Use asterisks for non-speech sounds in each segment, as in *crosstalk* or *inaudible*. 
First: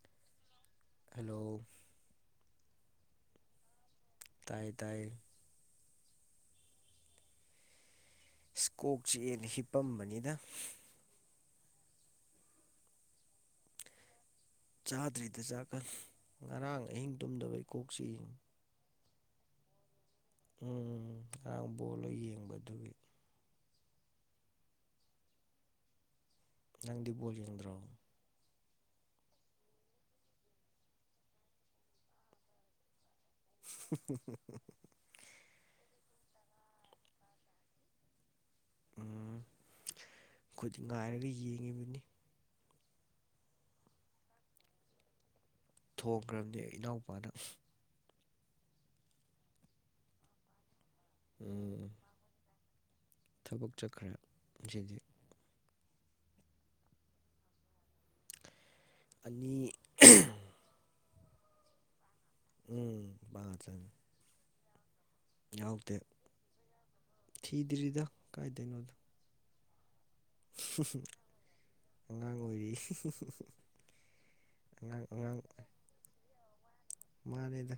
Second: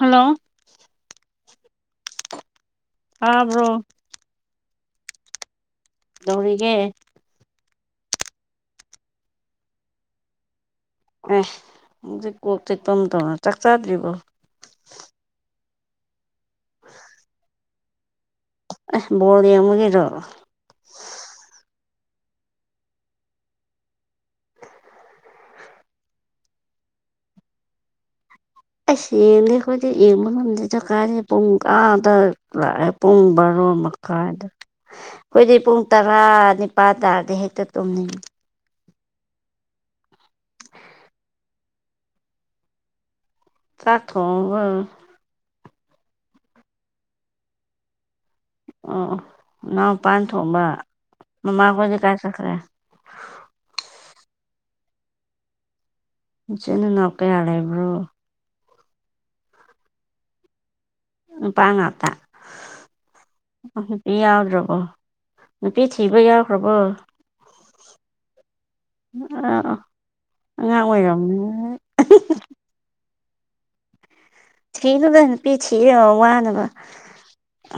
hello hello ꯑꯥꯕ꯭ꯔꯣ ꯇ ꯇ ꯧꯔꯤꯒ ꯏꯁꯀꯣꯛ ꯆꯦꯅ ꯍꯤꯞꯄꯝꯕꯅꯤꯅ ꯑꯦ ꯍꯧꯖꯤꯛ ꯀꯣꯛ ꯆꯦꯛꯛꯇꯝ ꯇꯧꯅ ꯆꯥꯛ ꯆꯥꯗ꯭ꯔꯤꯕꯔꯤꯕꯣ ꯆꯥꯗ꯭ꯔꯤꯗ ꯆꯥꯀꯟ ꯉꯔꯥꯡ ꯑꯍꯤꯡ ꯇꯨꯝꯗꯕꯩ ꯀꯣꯛꯁꯤ ꯑꯦ ꯕꯣꯔꯗ ꯌꯦꯡꯉꯨꯒꯤꯔꯣ ꯎꯝ ꯉꯔꯥꯡ ꯕꯣꯜꯂ ꯌꯦꯡꯕꯗꯨꯒꯤ ꯅꯪꯗꯤꯕꯣꯜ ꯌꯦꯡꯗ꯭ꯔꯣ ꯑꯁꯗꯤ ꯏꯗ ꯀꯥꯦ ꯄꯨꯡ ꯑꯥꯗ ꯄꯨꯡ ꯕꯥꯔꯣ ꯃꯈꯥꯏꯗ ꯑꯩꯈꯣꯏꯗꯤ ꯄꯨꯡ ꯇꯔꯥ ꯅꯤꯄꯥꯜ ꯇꯥꯔꯗꯤ ꯍꯦꯛꯇ ꯇꯨꯝꯅꯤꯡꯉꯤ ꯎ ꯈꯨꯠ ꯉꯥꯏꯔꯒ ꯌꯦꯡꯉꯤꯕꯅꯤ ꯆꯥꯛꯈꯣ ꯑ ꯊꯣꯡꯈ꯭ꯔꯕꯅꯦ ꯑꯩ ꯏꯅꯥꯎꯄꯥꯅ ꯑꯣ ꯅꯎꯄꯥꯟ ꯊꯣꯡꯕ ꯎꯝ ꯃꯃꯈꯖꯤ ꯀꯥꯏ ꯆꯈ꯭ꯔꯦ ꯗꯤ ꯏꯆꯅ ꯅ ꯀꯩ ꯌꯥꯔ ꯂꯩꯕ꯭ꯔꯣ ꯑꯅꯤ ꯎ ꯄꯥꯡ ꯉꯇꯤ ꯎꯝ ꯃꯥ ꯉꯥꯛꯇꯅꯤ ꯌꯥꯎꯗ꯭ꯔꯕꯣ ꯅꯨꯄꯤ ꯌꯥꯎꯗꯦ ꯊꯩꯕ ꯌꯥꯈ꯭ꯔꯕꯨ ꯊꯤꯗ꯭ꯔꯤꯗ ꯀꯥꯏꯗꯩꯅꯣꯗ ꯑ ꯑꯉꯥꯡ ꯑꯣꯏꯔꯝꯅꯤ ꯑꯉꯥꯡ ꯑꯣꯏꯔꯤ ꯑꯉꯥꯡ ꯊꯤꯅꯨꯗ ꯑꯉꯥꯡ ꯅꯨꯄꯤ ꯊꯤꯔꯒ ꯋꯥꯅꯕꯅꯦ ꯃꯥꯅꯦꯗ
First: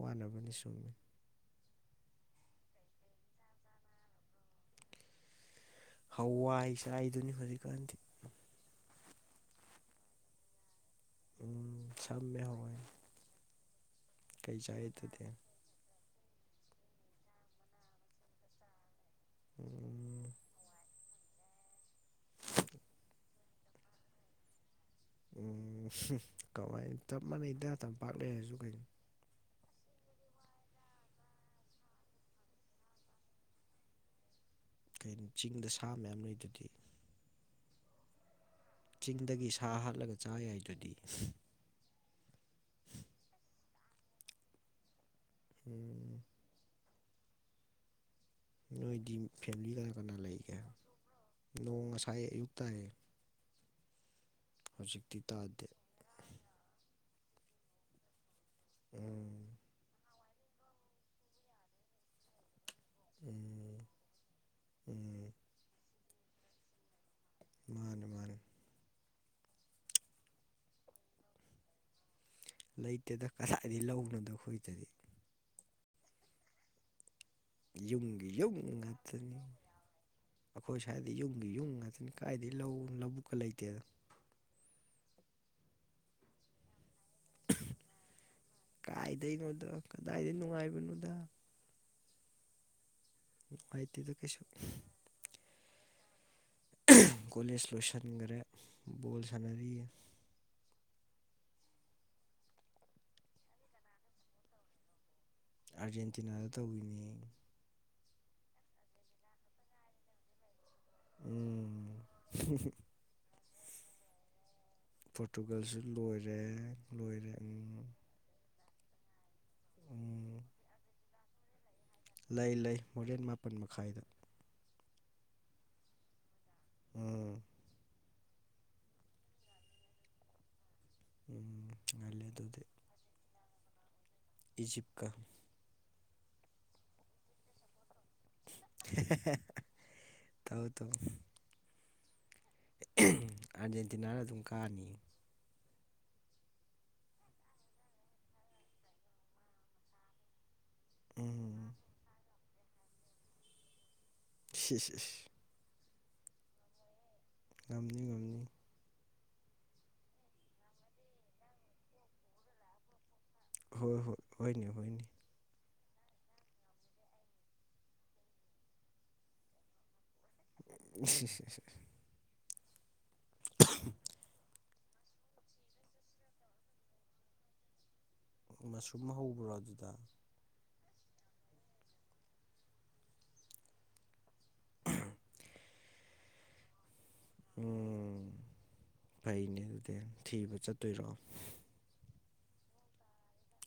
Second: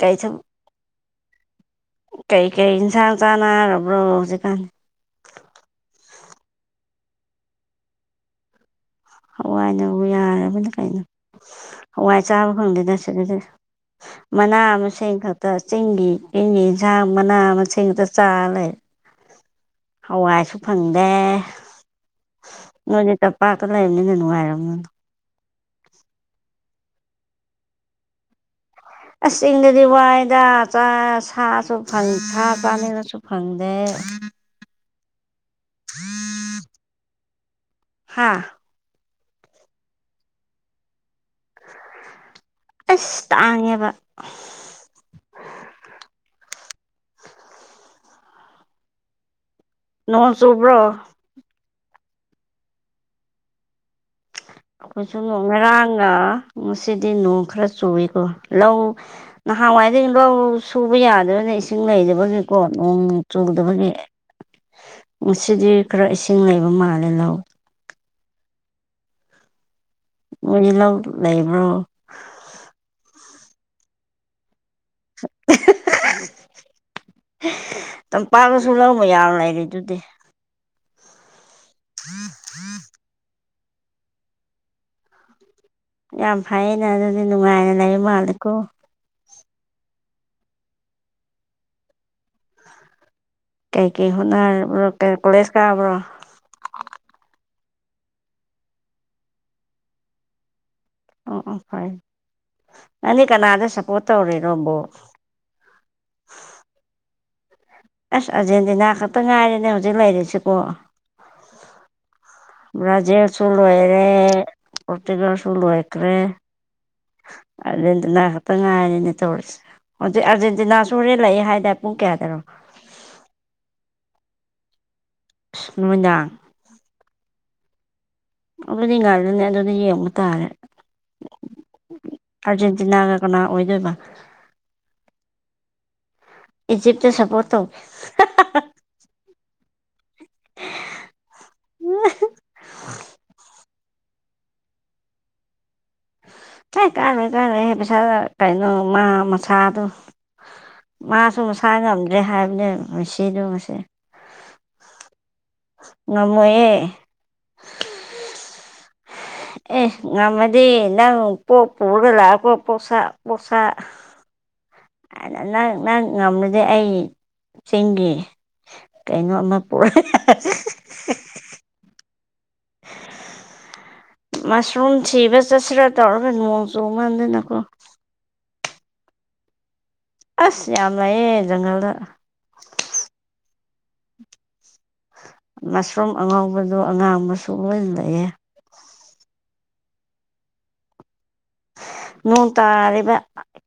ꯋꯥꯅꯕꯅꯤ ꯁꯨꯝꯃꯤ ꯀꯩꯀꯩ ꯏꯟꯁꯥꯡ ꯆꯥꯅꯔꯕ꯭ꯔꯣ ꯍꯧꯖꯤꯛꯀꯥꯟ ꯍꯋꯥꯏꯁꯥꯏꯗꯨꯅꯤ ꯍꯧꯖꯤꯛꯀꯥꯟꯗꯤ ꯍꯋꯥꯏꯅꯕꯨ ꯌꯥꯔꯕꯅ ꯀꯩꯅꯣ ꯍꯋꯥꯏ ꯁꯝꯃꯦ ꯆꯥꯕ ꯍꯋꯥꯏ ꯐꯪꯗꯦꯗ ꯁꯤꯗꯗꯤ ꯃꯅꯥ ꯀꯩ ꯃꯁꯤꯡ ꯆꯥꯏ ꯃꯁꯤꯡ ꯑꯗꯨꯗꯤ ꯈꯛꯇ ꯆꯤꯡꯒꯤ ꯏꯪ ꯌꯦꯟꯁꯥꯡ ꯃꯅꯥ ꯃꯁꯤꯡꯗ ꯆꯥꯔ ꯂꯩ ꯎꯝ, ꯍꯋꯥꯏꯁꯨ ꯐꯪꯉꯤ ꯑꯦ ꯅꯣꯏꯅꯦ ꯆꯞꯄꯥꯛꯇ ꯂꯩꯕꯅꯤꯅ ꯅꯨꯡꯉꯥꯏꯔꯕꯝꯅꯤꯅ ꯎ ꯀꯃꯥꯏꯅ ꯆꯞ ꯃꯥꯟꯅꯩꯗ ꯇꯝꯄꯥꯛ ꯂꯩꯔꯁꯨ ꯀꯩꯅꯣ ꯑꯤꯡꯗꯗꯤ ꯋꯥꯏꯗ ꯁꯥꯁꯨ ꯐꯪ ꯊ ꯆꯥꯅꯤꯡꯉꯁꯨ ꯐꯪꯗꯦ ꯎꯝ ꯀꯣ ꯆꯤꯡꯗ ꯁꯥ ꯃꯌꯥꯝ ꯂꯩꯗꯗꯤ ꯍꯥꯥ ꯆꯤꯡꯗꯒꯤ ꯁꯥ ꯍꯥꯠꯂꯒ ꯆꯥ ꯌꯥꯏꯗꯨꯗꯤ ꯏꯁ ꯇꯥꯉꯦꯕ ꯎꯝ, ꯅꯣꯏꯗꯤ ꯐꯦꯃꯤꯂꯤ ꯀꯅꯥ ꯀꯅꯥ ꯅꯣꯡ ꯂꯩꯒꯦ ꯆꯨꯕ꯭ꯔꯣ ꯅꯣꯡ ꯉꯁꯥꯏ ꯑꯌꯨꯛꯇꯥꯏ ꯑꯩꯈꯣꯏꯁꯨ ꯅꯣꯡ ꯉꯔꯥꯡꯒ ꯉꯁꯤꯗꯤ ꯅꯣꯡ ꯈꯔ ꯆꯨꯏꯀꯣ ꯂꯧ ꯎꯝ ꯅꯍꯥꯟꯋꯥꯏꯗꯒꯤ ꯂꯧ ꯁꯨꯕ ꯌꯥꯗꯕꯅ ꯏꯁꯤꯡ ꯂꯩꯗꯕꯒꯤ ꯀꯣ ꯅꯣꯡ ꯎꯝ ꯆꯨꯗꯕꯒꯤ ꯎꯝ ꯉꯁꯤꯗꯤ ꯈꯔ ꯏꯁꯤꯡ ꯂꯩꯕ ꯃꯥꯜꯂꯦ ꯂꯧ ꯃꯥꯅꯦ ꯃꯥꯅꯦ ꯃꯣꯏ ꯂ ꯂꯩꯕ꯭ꯔꯣ ꯂꯩꯇꯦꯗ ꯀꯗꯥꯏꯗꯒꯤ ꯂꯧꯅꯣꯗꯣ ꯑꯩꯈꯣꯏꯗꯗꯤ *inaudible* ꯌꯨꯝꯒꯤ ꯌꯨꯝ ꯇꯝꯄꯥꯛꯗꯁꯨ ꯂꯧꯕ ꯌꯥ ꯂꯩꯔꯦ ꯑꯗꯨꯗꯤ ꯍꯥꯏꯕꯗꯤ ꯌꯨꯝꯒꯤ ꯌꯨꯝ ꯉꯁꯤꯅꯤ ꯀꯥꯏꯗꯒꯤꯩ ꯂꯧꯕꯨꯛꯀ ꯂꯩꯇꯦꯗ ꯌꯥꯝ ꯐꯩꯌꯦꯩꯅ ꯑꯗꯨꯗꯤ ꯅꯨꯡꯉꯥꯏꯅ ꯂꯩ ꯃꯥꯜꯂꯦꯀꯣ ꯀꯗꯩꯅꯣꯗ ꯀꯗꯥꯏꯗ ꯅꯨꯡꯉꯥꯏꯕꯅꯣꯗ ꯀꯩ ꯀꯩ ꯅꯨꯡꯉꯥꯏꯇꯦꯗ ꯀꯩꯁꯨ ꯍꯣꯠꯅꯔꯕ꯭ꯔ ꯀꯣꯂꯦꯖ ꯀꯥꯕ꯭ꯔꯣ ꯀꯣꯂ ꯁꯂꯣꯁꯟ ꯉꯔꯦ ꯣꯜ ꯁꯂꯗꯤ ꯑꯣ ꯑꯣ ꯐꯔ ꯅꯪꯗꯤ ꯀꯅꯥꯗ ꯁꯞꯄꯣꯔꯠ ꯇꯧꯔꯤꯅꯣꯕꯣ ꯑꯥꯔꯖꯦꯟꯇꯤꯅꯥꯗ ꯇꯧꯋꯤꯅꯦ ꯑꯁ ꯑꯥꯔꯖꯦꯟꯇꯤꯅꯥ ꯈꯛꯇ ꯉꯥꯏꯔꯤꯅꯦ ꯍꯧꯖꯤꯛ ꯂꯩꯔꯤꯁꯤꯀꯣ ꯎꯝ ꯕ꯭ꯔꯥꯖꯤꯜ ꯆꯜ ꯍ ꯔꯦ ꯄꯣꯔꯇꯨꯒꯜ ꯆꯂ ꯄꯣꯔꯇꯨꯒꯜꯁꯨ ꯍꯈ ꯔꯦ ꯂꯣꯏꯔꯦ ꯂꯣꯏꯔꯦ ꯎꯝ ꯑꯥꯔꯖꯦꯟꯇꯤꯅꯥ ꯈꯛꯇ ꯉꯥꯏꯔꯤꯅꯦ ꯇꯧꯔꯁꯦ ꯍꯧꯖꯤꯛ ꯎꯝ ꯑꯥꯔꯖꯦꯟꯇꯤꯅꯥꯁꯨ ꯍꯣꯔꯦꯟ ꯂꯛꯑꯦ ꯍꯥꯏꯗ ꯂꯩ ꯂꯩ ꯃꯣꯔꯦꯟ ꯃꯥꯄꯟ ꯃꯈꯥꯏꯗ ꯅꯨꯃꯤꯗꯥ ꯎꯝ ꯑꯗꯨꯗꯤ ꯉꯗꯅꯦ ꯑꯗꯨꯗꯤ ꯌꯦꯡꯕ ꯇꯥꯔꯦ ꯎꯝ ꯉꯜꯂꯦ ꯑꯗꯨꯗꯤ ꯑꯥꯔꯖꯦꯟꯇꯤꯅꯥꯒ ꯀꯅꯥ ꯑꯣꯏꯖꯣꯏꯕ ꯏꯖꯤꯞꯀ ꯏꯖꯤꯞꯇ ꯁꯄꯣ ꯇꯧ ꯇꯥꯎ ꯇꯣ ꯎꯝ ꯑꯔꯖꯦꯟꯇꯤꯅꯥꯅ ꯑꯗꯨꯝ ꯀ ꯑꯅꯤ ꯁ ꯀꯥꯟꯅꯩ ꯀꯥꯅꯩ ꯄꯩꯁꯥ ꯀꯩꯅꯣ ꯃꯥ ꯃꯁꯥꯗꯨ ꯃꯥꯁꯨ ꯎꯝ ꯃꯁꯥ ꯉꯝꯗ꯭ꯔꯦ ꯍꯥꯏꯕꯅꯦ ꯃꯁꯤꯗꯨ ꯉꯁꯤ ꯁꯤ ꯉꯃꯑꯦ ꯉꯝꯅꯤ ꯉꯝꯅꯤ ꯑꯦ ꯉꯃꯗꯤ ꯏ ꯏ ꯄ ꯄꯨꯔ ꯂ ꯄꯣ ꯄꯣꯁ ꯄꯣꯁꯥ ꯍꯣꯏ ꯍꯣꯏ ꯍꯣꯏꯅꯦ ꯍꯣꯏꯅꯦ ꯑꯅꯅ ꯅ ꯉꯝꯂꯗꯤꯦ ꯑꯩ ꯆꯤꯡꯒꯤ ꯀꯩꯅꯣ ꯑꯃ ꯄꯨꯔꯛꯑꯦ *unintelligible* *unintelligible* ꯃꯁꯔꯨꯝ ꯊꯤꯕ ꯆꯠꯁꯤꯔꯥ ꯇꯧꯔꯒ ꯅꯣꯡ ꯆꯣꯡ ꯉꯥꯟꯗꯅꯀꯣ ꯃꯁꯨꯝ ꯍꯧꯕ꯭ꯔꯣ ꯑꯗꯨꯗ ꯑꯁ ꯌꯥꯝ ꯂꯩꯌꯦ ꯖꯪꯒꯜꯗ ꯃꯁꯔꯨꯝ ꯑꯉꯧꯕꯗꯣ ꯑꯉꯥꯡꯕꯁꯨ ꯂꯣꯏ ꯎꯝ ꯂꯩꯌꯦꯦ ꯐꯩꯅꯦ ꯑꯗꯨꯗꯤ ꯊꯤꯕ ꯆꯠꯇꯣꯏꯔꯣ ꯅꯣꯡ ꯇꯥꯔꯕ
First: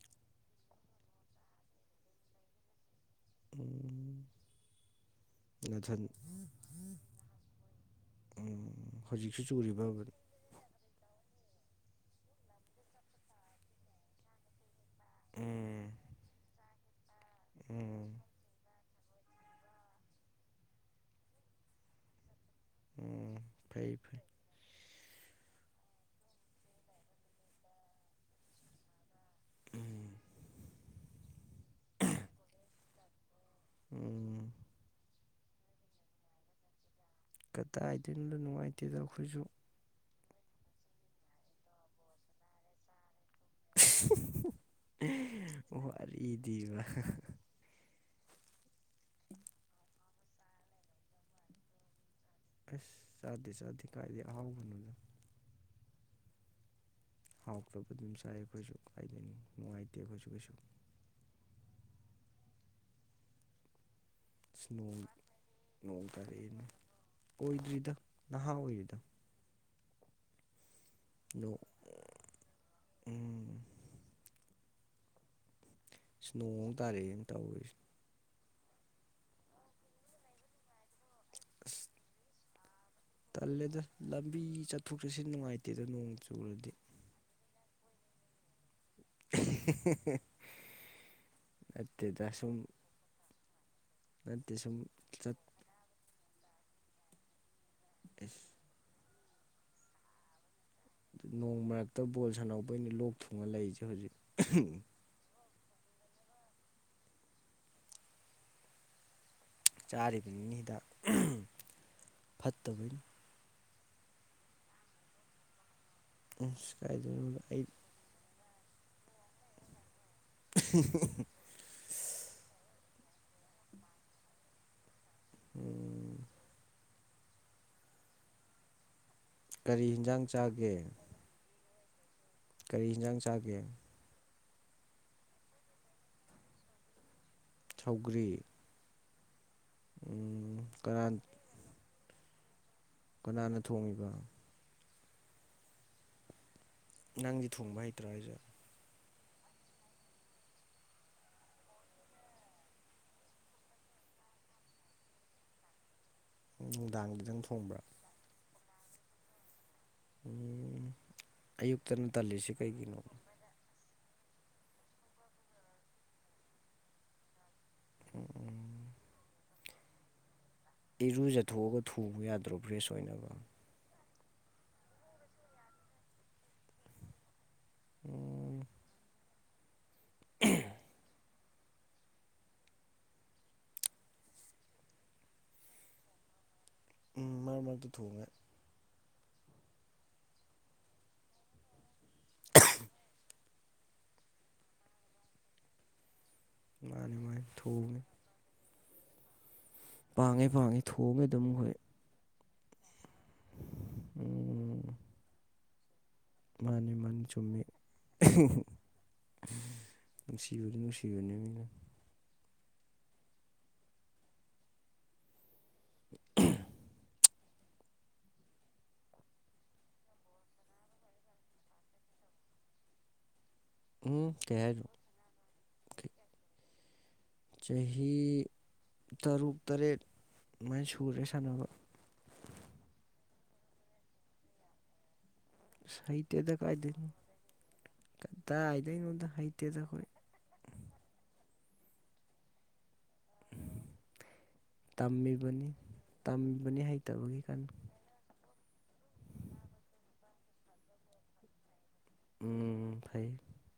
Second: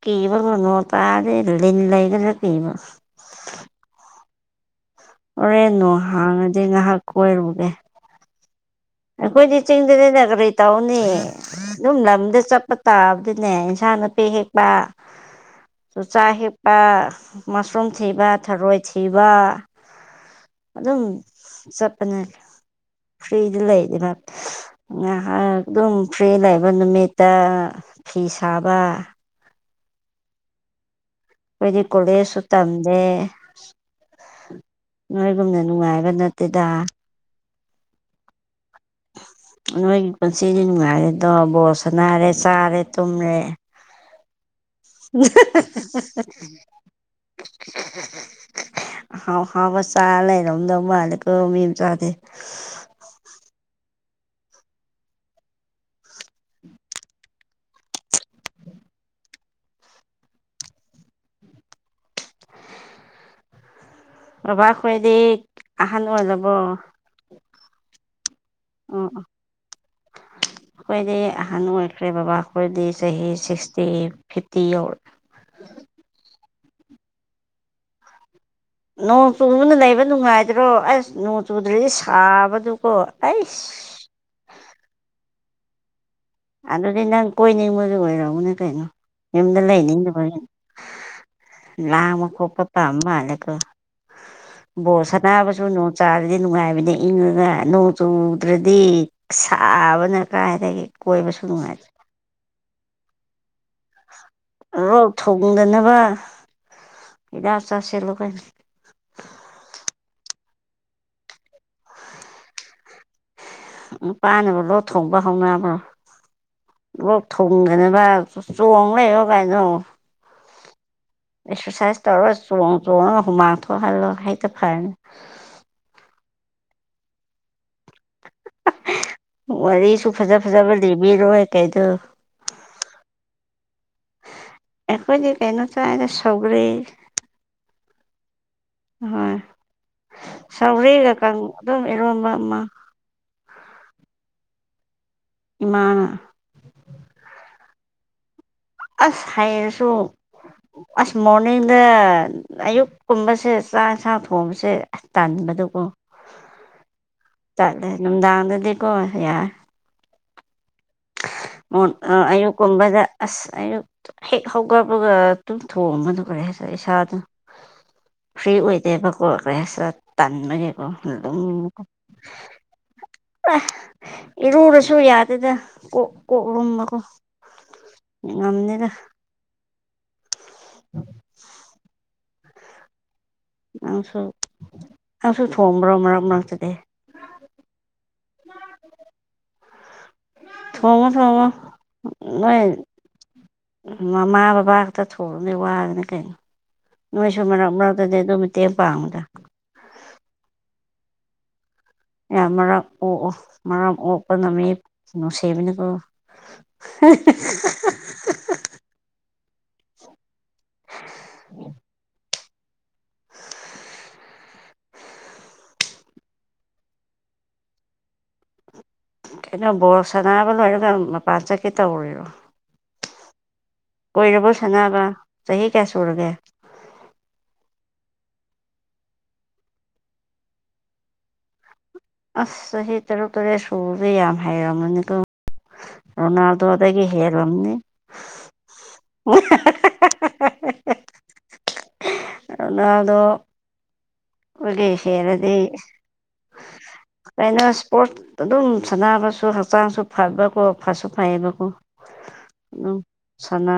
ꯀꯕ ꯅꯣꯡ ꯇꯥꯔꯦ ꯂꯤ ꯂꯩꯒ꯭ꯔ ꯀꯕ *unintelligible* ꯎꯝ ꯍꯣꯔꯦꯟ ꯅꯣ ꯅꯊꯟ ꯍꯥꯡꯉꯗꯤ ꯉꯥꯏꯍꯥꯛ ꯀꯣꯏꯔꯨꯒꯦ ꯎꯝ ꯍꯧꯖꯤꯛꯁꯨ ꯈꯣꯏꯗꯤ ꯆꯨꯔꯤꯕꯕ ꯆꯤꯡꯗꯅꯦꯅꯦꯔꯔꯤꯇ ꯀꯧꯅꯦ ꯑꯗꯨꯝ ꯂꯝꯗ ꯆꯠꯄ ꯇꯥꯕꯗꯤꯅꯦ ꯏꯟꯁꯥꯡ ꯅꯄꯤ ꯍꯦꯛꯄ ꯎꯝ ꯆꯨꯆꯥꯥꯛ ꯍꯤꯞꯄ ꯃꯣꯁꯔꯨꯝ ꯎꯝ ꯊꯤꯕ ꯊꯔꯣꯏ ꯊꯤꯕ ꯑꯗꯨꯝ ꯆꯠꯄꯅꯦ ꯎꯝ ꯐꯔꯤ ꯏꯂ ꯏꯗꯤ ꯐꯩ ꯃꯥ ꯐꯩ *inaudible* ꯉꯥꯏꯍꯥꯛ ꯑꯗꯨꯝ ꯐ꯭ꯔꯤ ꯂꯩꯕ ꯅꯨꯃꯤꯠꯇ ꯐꯤ ꯁꯥꯕ ꯎꯝ ꯑꯈꯣꯏꯗꯤ ꯀꯣꯂꯦꯁꯁꯨ ꯇꯝꯗꯦ ꯎꯝ ꯅꯣꯏꯒꯨꯝꯅ ꯅꯨꯡꯉꯥꯏꯕ ꯅꯠꯇꯦꯗ ꯀꯗꯥꯏꯗꯣꯏꯅꯣꯗ ꯅꯨꯡꯉꯥꯏꯇꯦꯗ ꯑꯩꯈꯣꯏꯁꯨ ꯅꯣꯏꯒꯤ ꯄꯨꯟꯁꯤꯗꯤ ꯅꯨꯡꯉꯥꯏꯔꯦꯗꯣ ꯕꯣꯜ ꯁꯥꯟꯅꯔꯦ ꯆꯥꯔꯦ ꯇꯨꯝꯔꯦ *unintelligible* ꯎ ꯋꯥꯔꯤꯗꯤꯕ *inaudible* ꯑꯍꯥꯎ ꯑꯍꯥꯎꯕ ꯆꯥ ꯂꯩꯔꯝꯗꯧ ꯃꯥꯟꯂꯤꯀꯣ ꯃꯤ ꯃꯆꯥꯗꯤ ꯑꯦꯁ ꯆꯗꯦ ꯆꯗꯦ ꯀꯥꯏꯗꯗꯒꯤ ꯑꯍꯥꯎꯕꯅꯣꯗ ꯍꯥꯎꯇꯕ ꯑꯗꯨꯝ ꯆꯥꯏ ꯑꯩꯈꯣꯏꯁꯨ ꯀꯥꯏꯗꯅꯤ ꯅꯨꯡꯉꯥꯏꯇꯦ ꯑꯩꯈꯣꯏꯁꯨ ꯀꯩꯁꯨ ꯕꯕ ꯑꯁ ꯅꯣꯡ ꯈꯣꯏꯗꯤ ꯑꯍꯥꯟ ꯅꯣꯡ ꯑꯣꯏ ꯂꯕꯣ ꯇꯥꯔꯛꯑꯦꯅꯦ ꯑꯣꯏꯗ꯭ꯔꯤꯗ ꯅꯍꯥ ꯑꯣꯏꯔꯤꯗ ꯑꯩꯈꯣꯏꯗꯤ ꯅꯣꯡ ꯑꯍꯟ ꯑꯣꯏꯈ꯭ꯔꯦ ꯕꯕꯥ ꯑꯩꯈꯣꯏꯗꯤ ꯆꯍꯤ ꯎꯝ ꯁꯤꯛꯁꯇꯤ ꯐꯤꯞ ꯥꯌꯥꯎꯔꯦ ꯅꯣꯡ ꯑꯃꯨꯛ ꯇꯥꯔꯛꯑꯦꯅꯦ ꯇꯧꯔꯤꯁꯤ ꯅꯣꯡ ꯆꯨꯕꯅ ꯂꯩꯕ ꯅꯨꯡꯉꯥꯏꯗ꯭ꯔꯣ ꯑꯁ ꯅꯣꯡ ꯑꯁ ꯆꯨꯗ꯭ꯔꯗꯤ ꯁꯥꯕ ꯇꯜꯂꯦꯗ ꯂꯝꯕꯤ ꯆꯠꯊꯣꯛ ꯆꯠꯁꯤꯟ ꯅꯨꯡꯉꯥꯏꯇꯦꯗ ꯅꯣꯡ ꯆꯨꯔꯗꯤ ꯑꯗꯨꯗꯤ ꯅꯪ ꯀꯣꯏꯅꯤꯡꯕꯗꯨ ꯑꯣꯏꯔꯝꯀꯅꯤ ꯀꯩꯅꯣ ꯌꯨꯝꯗ ꯂꯩꯅꯤꯡꯗꯕ ꯂꯥꯡꯕ ꯅꯠꯇꯦꯗ ꯁꯨꯝ ꯈꯣꯠꯄ ꯄꯥꯝꯕ ꯃꯥꯜꯂꯦꯒꯣ ꯅꯠꯇꯦ ꯁꯨꯝ ꯕꯣꯜ ꯆꯠ ꯁꯅꯥꯕꯁꯨ ꯅꯣꯡ ꯆꯔꯗꯤ ꯅꯨꯡꯉꯥꯏꯕꯅꯦ ꯏꯪꯉꯒ ꯅꯣꯡ ꯆꯨꯗ꯭ꯔꯗꯤ ꯁꯥꯕꯅ ꯀꯥꯏꯗꯒꯤ ꯀꯣꯏꯕꯁꯨ ꯅꯣꯡ ꯅꯨꯡꯉꯥꯏꯇꯦ ꯃꯔꯛꯇ ꯕꯣꯜ ꯁꯥꯟꯍꯧꯕꯩꯅꯦ ꯂꯣꯛ ꯊꯨꯡꯉ ꯂꯩꯁꯦ ꯑ ꯊ *inaudible* ꯊꯨꯡꯗꯅꯕ ꯍꯤꯗꯥꯛ ꯆꯥꯁꯤꯂꯨ ꯀꯩꯅꯣ ꯆꯥꯔꯤꯕꯅꯦ ꯍꯤꯗꯥꯛ ꯐꯠꯇꯕꯩꯅꯤ ꯅꯨꯄꯥꯅꯕꯨ ꯂꯣꯛ ꯊꯣꯡꯕ ꯍꯥꯎꯅꯕ꯭ꯔꯣ ꯑꯁ ꯂꯣꯛ ꯀꯥꯏꯗꯩꯅꯣꯗ ꯑꯩ ꯊꯣꯡꯗꯅꯕ ꯆꯣꯡ ꯂꯩꯌꯣ ꯀꯥꯏꯅꯣ ꯑꯦꯛꯁꯔꯁꯥꯏꯁ ꯇꯧꯔ ꯆꯣꯡ ꯇꯨ ꯃꯥꯡꯊ ꯍꯥꯏꯜꯂꯣ ꯍꯩꯇ ꯐꯔꯅꯤ ꯎꯝ ꯀꯔꯤ ꯋꯥꯔꯤꯁꯨ ꯍꯤꯟꯖꯥꯡ ꯐꯖ ꯆꯥꯒꯦ ꯐꯖꯕ ꯂꯤꯕꯤꯔꯣꯏ ꯀꯩꯗꯣ ꯀꯔꯤ ꯌꯦꯟꯁꯥꯡ ꯆꯥꯒꯦ ꯑꯩꯈꯣꯏꯗꯤ ꯀꯩꯅꯣ ꯆꯥꯢꯗ ꯁꯨꯒ꯭ꯔꯤ ꯁꯧꯒ꯭ꯔꯤ ꯍꯣꯏ ꯎꯝ ꯀꯅꯥ ꯁꯧꯒ꯭ꯔꯤꯀ ꯑꯗꯨꯝ ꯏꯔꯣꯟꯕ ꯑꯃ ꯀꯅꯥꯅ ꯊꯣꯡꯉꯤꯕ ꯏꯃꯥ ꯅꯪꯗꯤ ꯊꯣꯡꯕ ꯍꯩꯇ꯭ꯔꯣ ꯍꯥꯏꯁꯦ ꯑꯁ ꯍꯩꯔꯁꯨ ꯑꯁ ꯃꯣꯔꯅꯤꯡꯗ ꯑꯌꯨꯛ ꯀꯨꯝꯕꯁꯦ ꯆꯥꯛ ꯌꯦꯟꯁꯥꯡ ꯊꯣꯡꯕꯁꯦ ꯑꯁ ꯇꯥꯟꯂꯦ ꯑꯗꯨꯀꯣ ꯅꯨꯡꯗꯥꯡꯗꯗꯪ ꯊꯣꯡꯕ꯭ꯔꯥ ꯆꯠꯂꯦ ꯅꯨꯡꯗꯥꯡꯗꯗꯤꯀꯣ ꯌꯥꯔꯦ ꯎꯝ *inaudible* ꯑꯌꯨꯛꯇꯅ ꯑ ꯑꯌꯨꯛ ꯇꯜꯂꯤꯁꯤ ꯀꯩꯒꯤꯅꯣ ꯀꯨꯝꯕꯗ ꯑꯁ ꯑꯌꯨꯛ ꯍꯦꯛ ꯍꯧꯒꯠꯕꯒ ꯑꯗꯨꯨꯝ ꯊꯣꯝꯊꯣꯛꯄꯅ ꯐꯩ ꯍꯥꯏ ꯏꯁꯥꯗ ꯐ꯭ꯔꯤ ꯑꯣꯏꯗꯦꯕ ꯀꯣ ꯀꯩ ꯍꯥꯢꯁꯤꯂ ꯏꯔꯨꯖꯊꯣꯛꯑꯒ ꯃꯀ *inaudible* ꯊꯣꯡꯕ ꯌꯥꯗ꯭ꯔꯣ ꯐ꯭ꯔꯦꯁ ꯑꯣꯏꯅꯕ ꯏꯔꯨꯔꯁꯨ ꯌꯥꯗꯦꯗ ꯀꯣꯛ ꯀꯣꯛꯔꯨꯝꯕꯒꯣ ꯎꯝ ꯉꯝꯅꯤꯗ *inaudible* ꯅꯪꯁꯨ ꯅꯪꯁꯨ ꯊꯣꯡꯕ꯭ꯔꯣ ꯃꯔꯝ ꯃꯔ ꯑꯗꯨꯗꯤ ꯎꯝ ꯃꯔ ꯃꯔꯛꯇ ꯊꯣꯡꯉꯦ ꯊꯉꯣ ꯊꯉ ꯃꯃꯥ ꯕꯕꯥ ꯈꯛꯇ ꯊꯣꯅꯦ ꯋꯥꯗꯅꯦ ꯀꯩꯅꯣ ꯃꯥꯅꯤ ꯅꯣꯏꯁꯨ ꯃꯥꯅꯤ ꯃꯔꯛ ꯊꯣꯡꯉꯦ ꯃꯔꯛꯇꯗꯤ ꯑꯗꯨ ꯃꯇꯦꯡ ꯄꯥꯡꯉꯨꯗ ꯄꯥꯡꯉꯦ ꯄꯥꯡꯉꯦ ꯊꯣꯡꯉꯦ ꯑꯗꯨꯝ ꯑꯩꯈꯣꯏ ꯌꯥ ꯃ ꯑꯣ ꯑꯣ ꯃ ꯑꯣꯄ ꯎꯝ ꯅꯣ ꯁꯦꯕꯅ ꯀ ꯃꯥꯅꯤ ꯃꯥꯅꯤ ꯆꯨꯝꯃꯦ ꯁꯤꯁꯤꯖꯤꯅꯦ ꯃꯤ *inaudible* *unintelligible* ꯀꯩꯅꯣ ꯕꯣꯔꯣꯛ ꯁꯅꯥꯕ ꯂꯣꯏꯔꯒ ꯃꯄꯥꯟ ꯆꯠꯀꯤ ꯇꯧꯔꯤꯔꯣ ꯎꯝ ꯑꯣꯏꯣꯏꯔꯕꯣ ꯀꯩ ꯍꯥꯏꯅꯣ ꯁꯅꯥꯒ ꯆꯍꯤ ꯀꯌꯥ ꯁꯨꯔꯒꯦ ꯆꯍꯤ ꯇꯔꯨꯛ ꯇꯔꯦꯠ ꯑꯗꯨꯃꯥꯏꯅ ꯁꯨꯔꯦ ꯁꯥꯟꯅꯕ ꯑ ꯍꯇꯔꯛꯇꯔ ꯁꯨꯕ ꯌꯥ ꯍꯥꯏ ꯑꯁ ꯍꯩꯇꯦꯗ ꯔꯣꯅꯥꯜꯗꯣꯗꯒꯤ ꯍꯦꯜꯂꯝꯂꯝꯅꯤ ꯇꯗꯩꯅꯣꯗ ꯍꯥꯏꯩꯇꯦ ꯇꯈꯣꯏ ꯅꯗ ꯍꯧꯒꯦꯁꯦꯔꯗꯤ ꯇꯝꯃꯤꯕꯅꯤ ꯇꯝꯃꯤꯕꯅꯤ ꯍꯩꯇꯕꯒꯤ ꯀꯥꯏꯩꯅꯣ ꯀꯟꯅ ꯁꯄꯣꯠ ꯑꯗꯨꯝ ꯁꯥꯟꯅꯕꯁꯨ ꯍꯛꯆꯥꯡꯁꯨ ꯐꯕꯀꯣ ꯐꯁꯨ ꯐꯩꯌꯦꯕꯀꯣ ꯑꯗꯨꯝ ꯎꯝ ꯐꯩ ꯁꯅꯥ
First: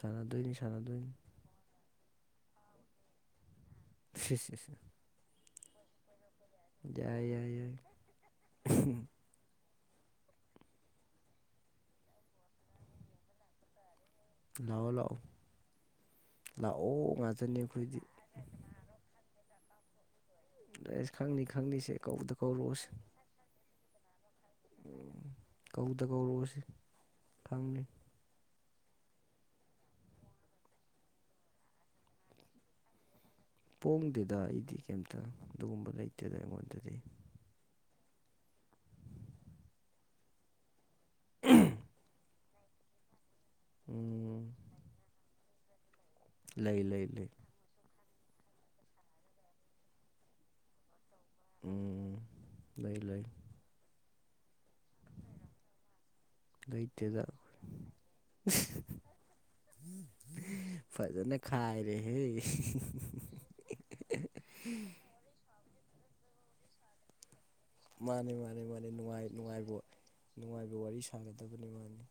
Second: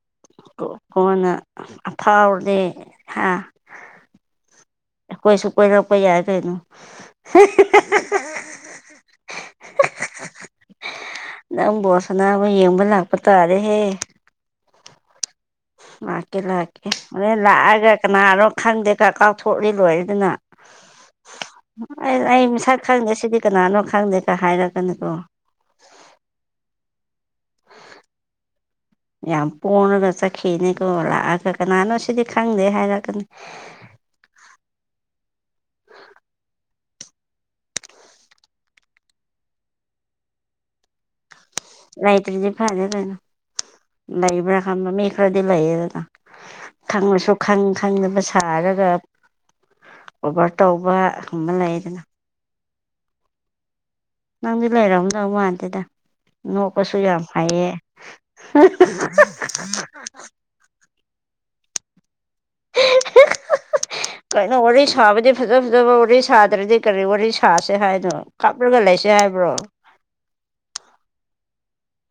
ꯁꯥꯟꯅꯗꯣꯏꯅꯤ ꯁꯥꯟꯅꯗꯣꯏꯅꯤ ꯀꯣꯟꯅ ꯑꯐꯥꯎꯗꯤꯦ ꯍꯥ ꯁꯤ ꯁꯤ ꯁꯤ ꯀꯩꯁꯨ ꯀꯩꯔꯄ ꯌꯥꯏ ꯀꯩꯅꯣ ꯌꯥꯏ ꯌꯥꯏ ꯅꯪ ꯕꯣꯁꯅꯥꯕꯨ ꯌꯦꯡꯕ ꯂꯥꯛꯄ ꯇꯥꯔꯦꯍꯦ ꯂ ꯂꯥꯛꯑꯣ ꯂꯥꯛꯀꯦ ꯂꯥꯛꯀꯦ ꯂꯥꯛꯑꯣ ꯑꯗꯩ ꯉꯥꯛꯇꯅꯤ ꯂꯥꯛꯑꯒ ꯑꯩꯈꯣꯏꯗꯤ ꯀꯅꯥꯅꯣ ꯈꯪꯗꯦ ꯀ ꯀꯥꯎꯊꯣꯛꯂꯤ ꯂꯣꯏꯔꯗꯅ ꯑꯁ ꯈꯪꯅꯤ ꯈꯪꯅꯤꯁꯦ ꯑꯩ ꯀꯧꯗ ꯑꯩ ꯃꯁꯛ ꯀꯧꯔꯛꯑꯣꯁꯤ ꯈꯪꯗꯦ ꯁꯤꯗꯤ ꯀꯅꯥꯅꯣ ꯈꯪꯗꯦ ꯀ ꯍꯥꯏꯔꯛꯒꯅꯤꯀꯣ ꯀꯧꯗ ꯀꯧꯔꯛꯑꯣꯁꯤ ꯈꯪꯅꯤ *unintelligible* ꯌꯥꯝ ꯄꯣꯔꯒ ꯆꯠꯈꯤꯅꯦꯀꯣ ꯂꯥꯛꯑꯒ ꯀꯅꯥꯅꯣ ꯁꯤꯗꯤ ꯈꯪꯗꯦ ꯍꯥꯏꯔꯛꯀꯅꯤ ꯄꯣꯡꯗꯦꯗ ꯑꯩꯗꯤ ꯀꯩꯝꯇ ꯑꯗꯨꯒꯨꯝꯕ ꯂꯩꯇꯦꯗ ꯑꯩꯉꯣꯟꯗꯗꯤ ꯎꯝ ꯂꯥꯏꯇꯔꯤꯗꯤ ꯐꯥꯏꯗꯦ ꯇꯅ ꯎꯝ ꯂꯏꯕ꯭ꯔꯥ ꯈꯥꯟ ꯃꯤ ꯈꯔꯗꯤ ꯂꯩꯏꯔ ꯂꯩ ꯂꯩ ꯂꯩ ꯈꯪꯉꯁꯨ ꯈꯪ ꯈꯪꯗꯕ ꯁꯥꯔꯒ ꯑꯣꯚꯔ ꯇꯧꯕꯒꯨꯝꯕ ꯂꯩꯗꯅ ꯎꯝ ꯂꯩ ꯂꯩ ꯅꯪꯗꯤ ꯂꯩꯔꯣ ꯅꯧ ꯃꯥꯟꯇꯦꯗ ꯅ ꯀꯁꯨ ꯂꯩꯇꯦꯗ ꯌꯥꯝꯝ ꯍꯥꯏꯌꯦ ꯐꯖꯅ ꯈꯥꯏꯔꯦꯦ ꯀꯩꯅꯣ ꯋꯥꯔꯤ ꯁꯥꯕꯗꯤ ꯐꯖ ꯐꯖꯕ ꯋꯥꯔꯤ ꯁꯥꯗ꯭ꯔꯗꯤ ꯀꯔꯤ ꯋꯥꯔꯤ ꯁꯥꯁꯦ ꯍꯥꯏꯅꯣ ꯃꯥꯅꯤ ꯃꯥꯅꯦ ꯀꯥꯞꯂꯒ ꯃꯥꯅꯤꯅꯨꯡ ꯂꯩꯁꯦ ꯍꯥꯏꯕ꯭ꯔꯣ ꯅꯨꯡꯉꯥꯏꯕ ꯅꯨꯡꯉꯥꯏꯕ ꯋꯥꯔꯤ ꯁꯥꯒꯗꯕꯅꯤ ꯃꯥꯅꯤ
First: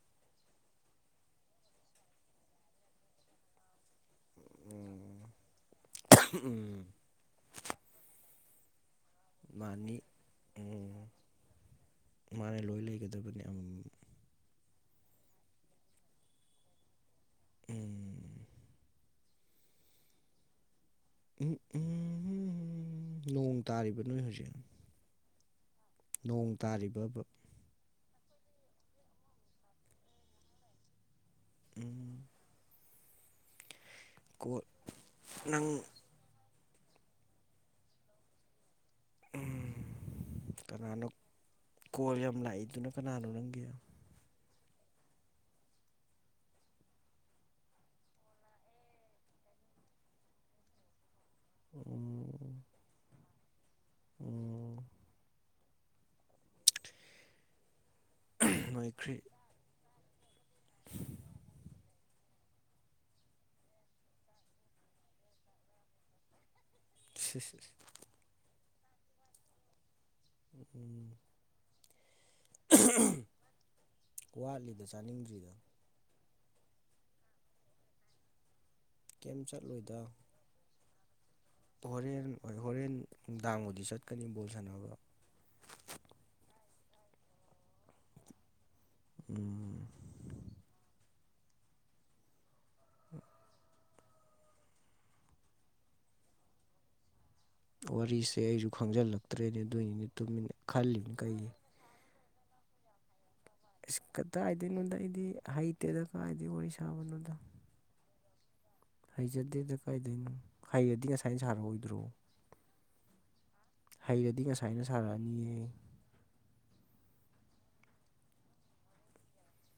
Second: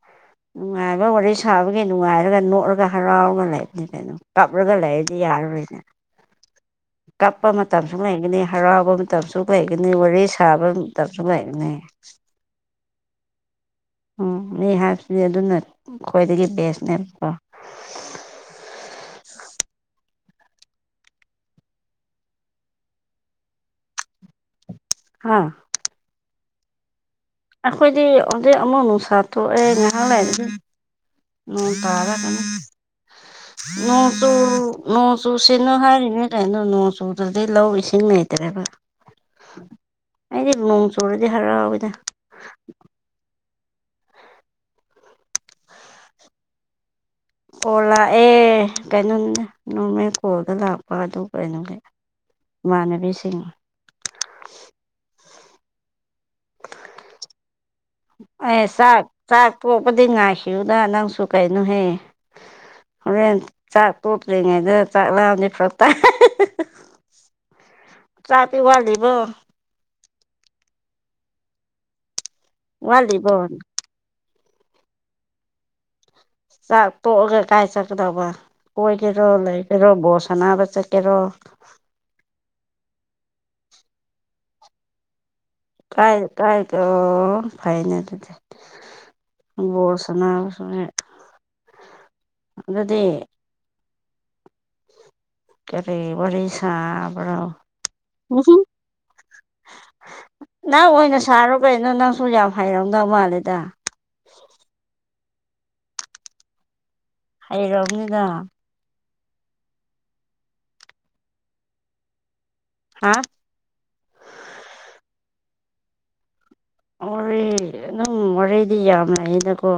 ꯅꯨꯡꯉꯥꯏꯕ ꯋꯥꯔꯤ ꯁꯥꯕꯒꯤ ꯅꯨꯡꯉꯥꯏꯔꯒ ꯅꯣꯠꯂꯒ ꯍꯔꯥꯎꯔꯒ ꯂꯩ ꯀꯩꯅꯣ ꯀꯞꯂꯒ ꯂꯩꯔꯗꯤ ꯎꯝ ꯌꯥꯔꯔꯣꯏꯅꯦ ꯎꯝ ꯀꯞꯄ ꯃꯇꯝꯁꯨ ꯂꯩꯒꯅꯤ ꯍꯔꯥꯎꯕ ꯃꯇꯝꯁꯨ ꯀꯩꯒꯅꯤ ꯃꯥꯅꯤ ꯋꯥꯔꯤ ꯁꯥꯕ ꯎꯝ ꯃꯇꯝꯁꯨ ꯂꯩꯩꯒꯅꯤ ꯒꯗꯕꯅꯤ ꯑꯃ ꯎꯝ ꯃꯤ ꯍꯥꯏꯕꯁꯤꯗꯤ ꯑꯗꯨꯅ ꯈ꯭ꯋꯥꯏꯗꯒꯤ ꯕꯦꯁꯅꯦꯕꯀꯣ ꯎꯝ ꯎꯝ ꯎꯝ ꯎꯝ ꯎꯝ ꯅꯣꯡ ꯇꯥꯔꯤꯕ ꯅꯣꯏ ꯍꯧꯖꯤꯛ ꯍꯥꯥ ꯅꯣꯡ ꯇꯥꯔꯤꯕ ꯑꯩꯈꯣꯏꯗꯤ ꯑꯗꯨꯗ ꯑꯃꯃꯣꯟꯁꯥꯇꯣꯛꯦ ꯉꯍꯂ ꯎ ꯎꯝ ꯇꯥꯕ ꯅꯣꯡ ꯇꯨ ꯀꯣꯜ ꯅꯣꯡ ꯇꯨ ꯁꯅꯣ ꯅꯪ ꯍꯥꯏꯔꯤꯅꯦ ꯀꯥꯏꯅꯣ ꯅꯣꯡ ꯆꯨꯗꯗꯤ ꯂꯧ ꯏꯁꯤꯡ ꯂꯩꯇ꯭ꯔꯦꯕ ꯎꯝ ꯑꯩꯗꯤ ꯅꯣꯡ ꯀꯅꯥꯅꯣ ꯆꯨꯔꯗꯤ ꯍꯔꯥꯎꯋꯤꯗ ꯀꯣꯜ ꯌꯥꯝ ꯂꯥꯛꯏꯗꯨꯅ ꯀꯅꯥꯅꯣ ꯅꯪꯒꯦ ꯀꯣꯜ ꯂꯥꯛꯑꯦ ꯀꯩꯅꯣ ꯅꯣꯔꯃꯦꯜ ꯀꯣꯜꯗ ꯂꯥꯛꯄ ꯑꯗꯨ ꯀꯩꯅꯣꯒꯤ ꯎꯝ ꯏꯃꯥꯟꯅꯕꯤꯁꯤꯡ ꯎꯝ ꯑ ꯁꯥ ꯅꯣꯏꯈ꯭ꯔꯤ ꯆꯄꯗꯤ ꯉꯥꯏꯈꯤꯕꯌꯨꯗ ꯅꯪꯁꯨ ꯀꯩꯅꯣꯍꯦ ꯍꯣꯔꯦꯟ ꯆꯥꯛ ꯇꯣꯠꯇ꯭ꯔꯤꯉꯩꯗ ꯆꯥꯛ ꯂꯥꯎꯗꯤꯦ ꯐ꯭ꯔꯛꯇ ꯁꯤ ꯀꯄꯤꯤ ꯋꯥꯜꯂꯤꯕ ꯎꯝ ꯋꯥꯂꯤꯕꯅꯤ ꯋꯥꯠꯂꯤꯗ ꯆꯥꯅꯤꯡꯗ꯭ꯔꯤꯗ ꯆꯥꯛ ꯇꯣꯛꯑꯒ ꯀꯥꯏ ꯆꯠꯀꯗꯕ ꯀꯣꯏꯒꯦꯔꯣ ꯀꯩꯝ ꯂꯩꯒꯦꯔꯣ ꯆꯠꯂꯣꯏꯗ ꯕꯣꯁ ꯑꯅꯥꯕ ꯆ ꯑꯦꯔꯣ ꯍꯣꯔꯦꯟ ꯍꯣꯏ ꯍꯣꯔꯦꯟ ꯅꯨꯡꯗꯥꯡꯕꯨꯗꯤ ꯆꯠꯀꯅꯤ ꯕꯣꯜ ꯁꯥꯟꯅꯕ ꯀꯥꯏ ꯀꯥꯏ ꯀ ꯑꯣ ꯐꯥꯏꯅ ꯇ ꯎꯝ ꯣꯠꯁꯅꯥꯁꯦ ꯑꯗꯨꯗꯤ ꯀꯔꯤ ꯁꯥꯥꯎꯕ ꯋꯥꯔꯤꯁꯦ ꯑꯩꯁꯨ ꯈꯪꯖꯤꯜꯂꯛꯇ꯭ꯔꯦꯅꯦ ꯑꯗꯨꯏꯅꯤꯅꯦ ꯇꯨꯃꯤꯟꯅ ꯈꯜꯂꯤꯅꯤ ꯀꯩꯒꯤ ꯄꯨꯖ ꯐꯥꯏꯔꯣꯒꯃ ꯃꯥꯜꯦ ꯀꯗꯥꯥꯏꯗ ꯅꯉꯣꯟꯗ ꯑꯩꯗꯤ ꯍꯩꯇꯦꯗ ꯀꯥꯏꯗꯤ ꯑꯣꯏꯁ ꯑꯩ ꯔꯝꯃꯤꯗ ꯍꯩꯖꯗꯦꯗ ꯀꯥꯏꯗꯣꯏꯅꯣ ꯍꯩꯔꯗꯤ ꯉꯁꯥꯏꯅ ꯁꯥꯔꯛꯑꯣꯏꯗ꯭ꯔꯣ ꯍꯥ ꯍꯩꯔꯗꯤ ꯉꯁꯥꯏꯅ ꯁꯥꯔꯛꯑꯅꯤꯌꯦ ꯋꯥꯦ ꯑꯗꯨꯝ ꯋꯥꯦꯗꯤ ꯌꯥꯝꯅꯅꯀꯣ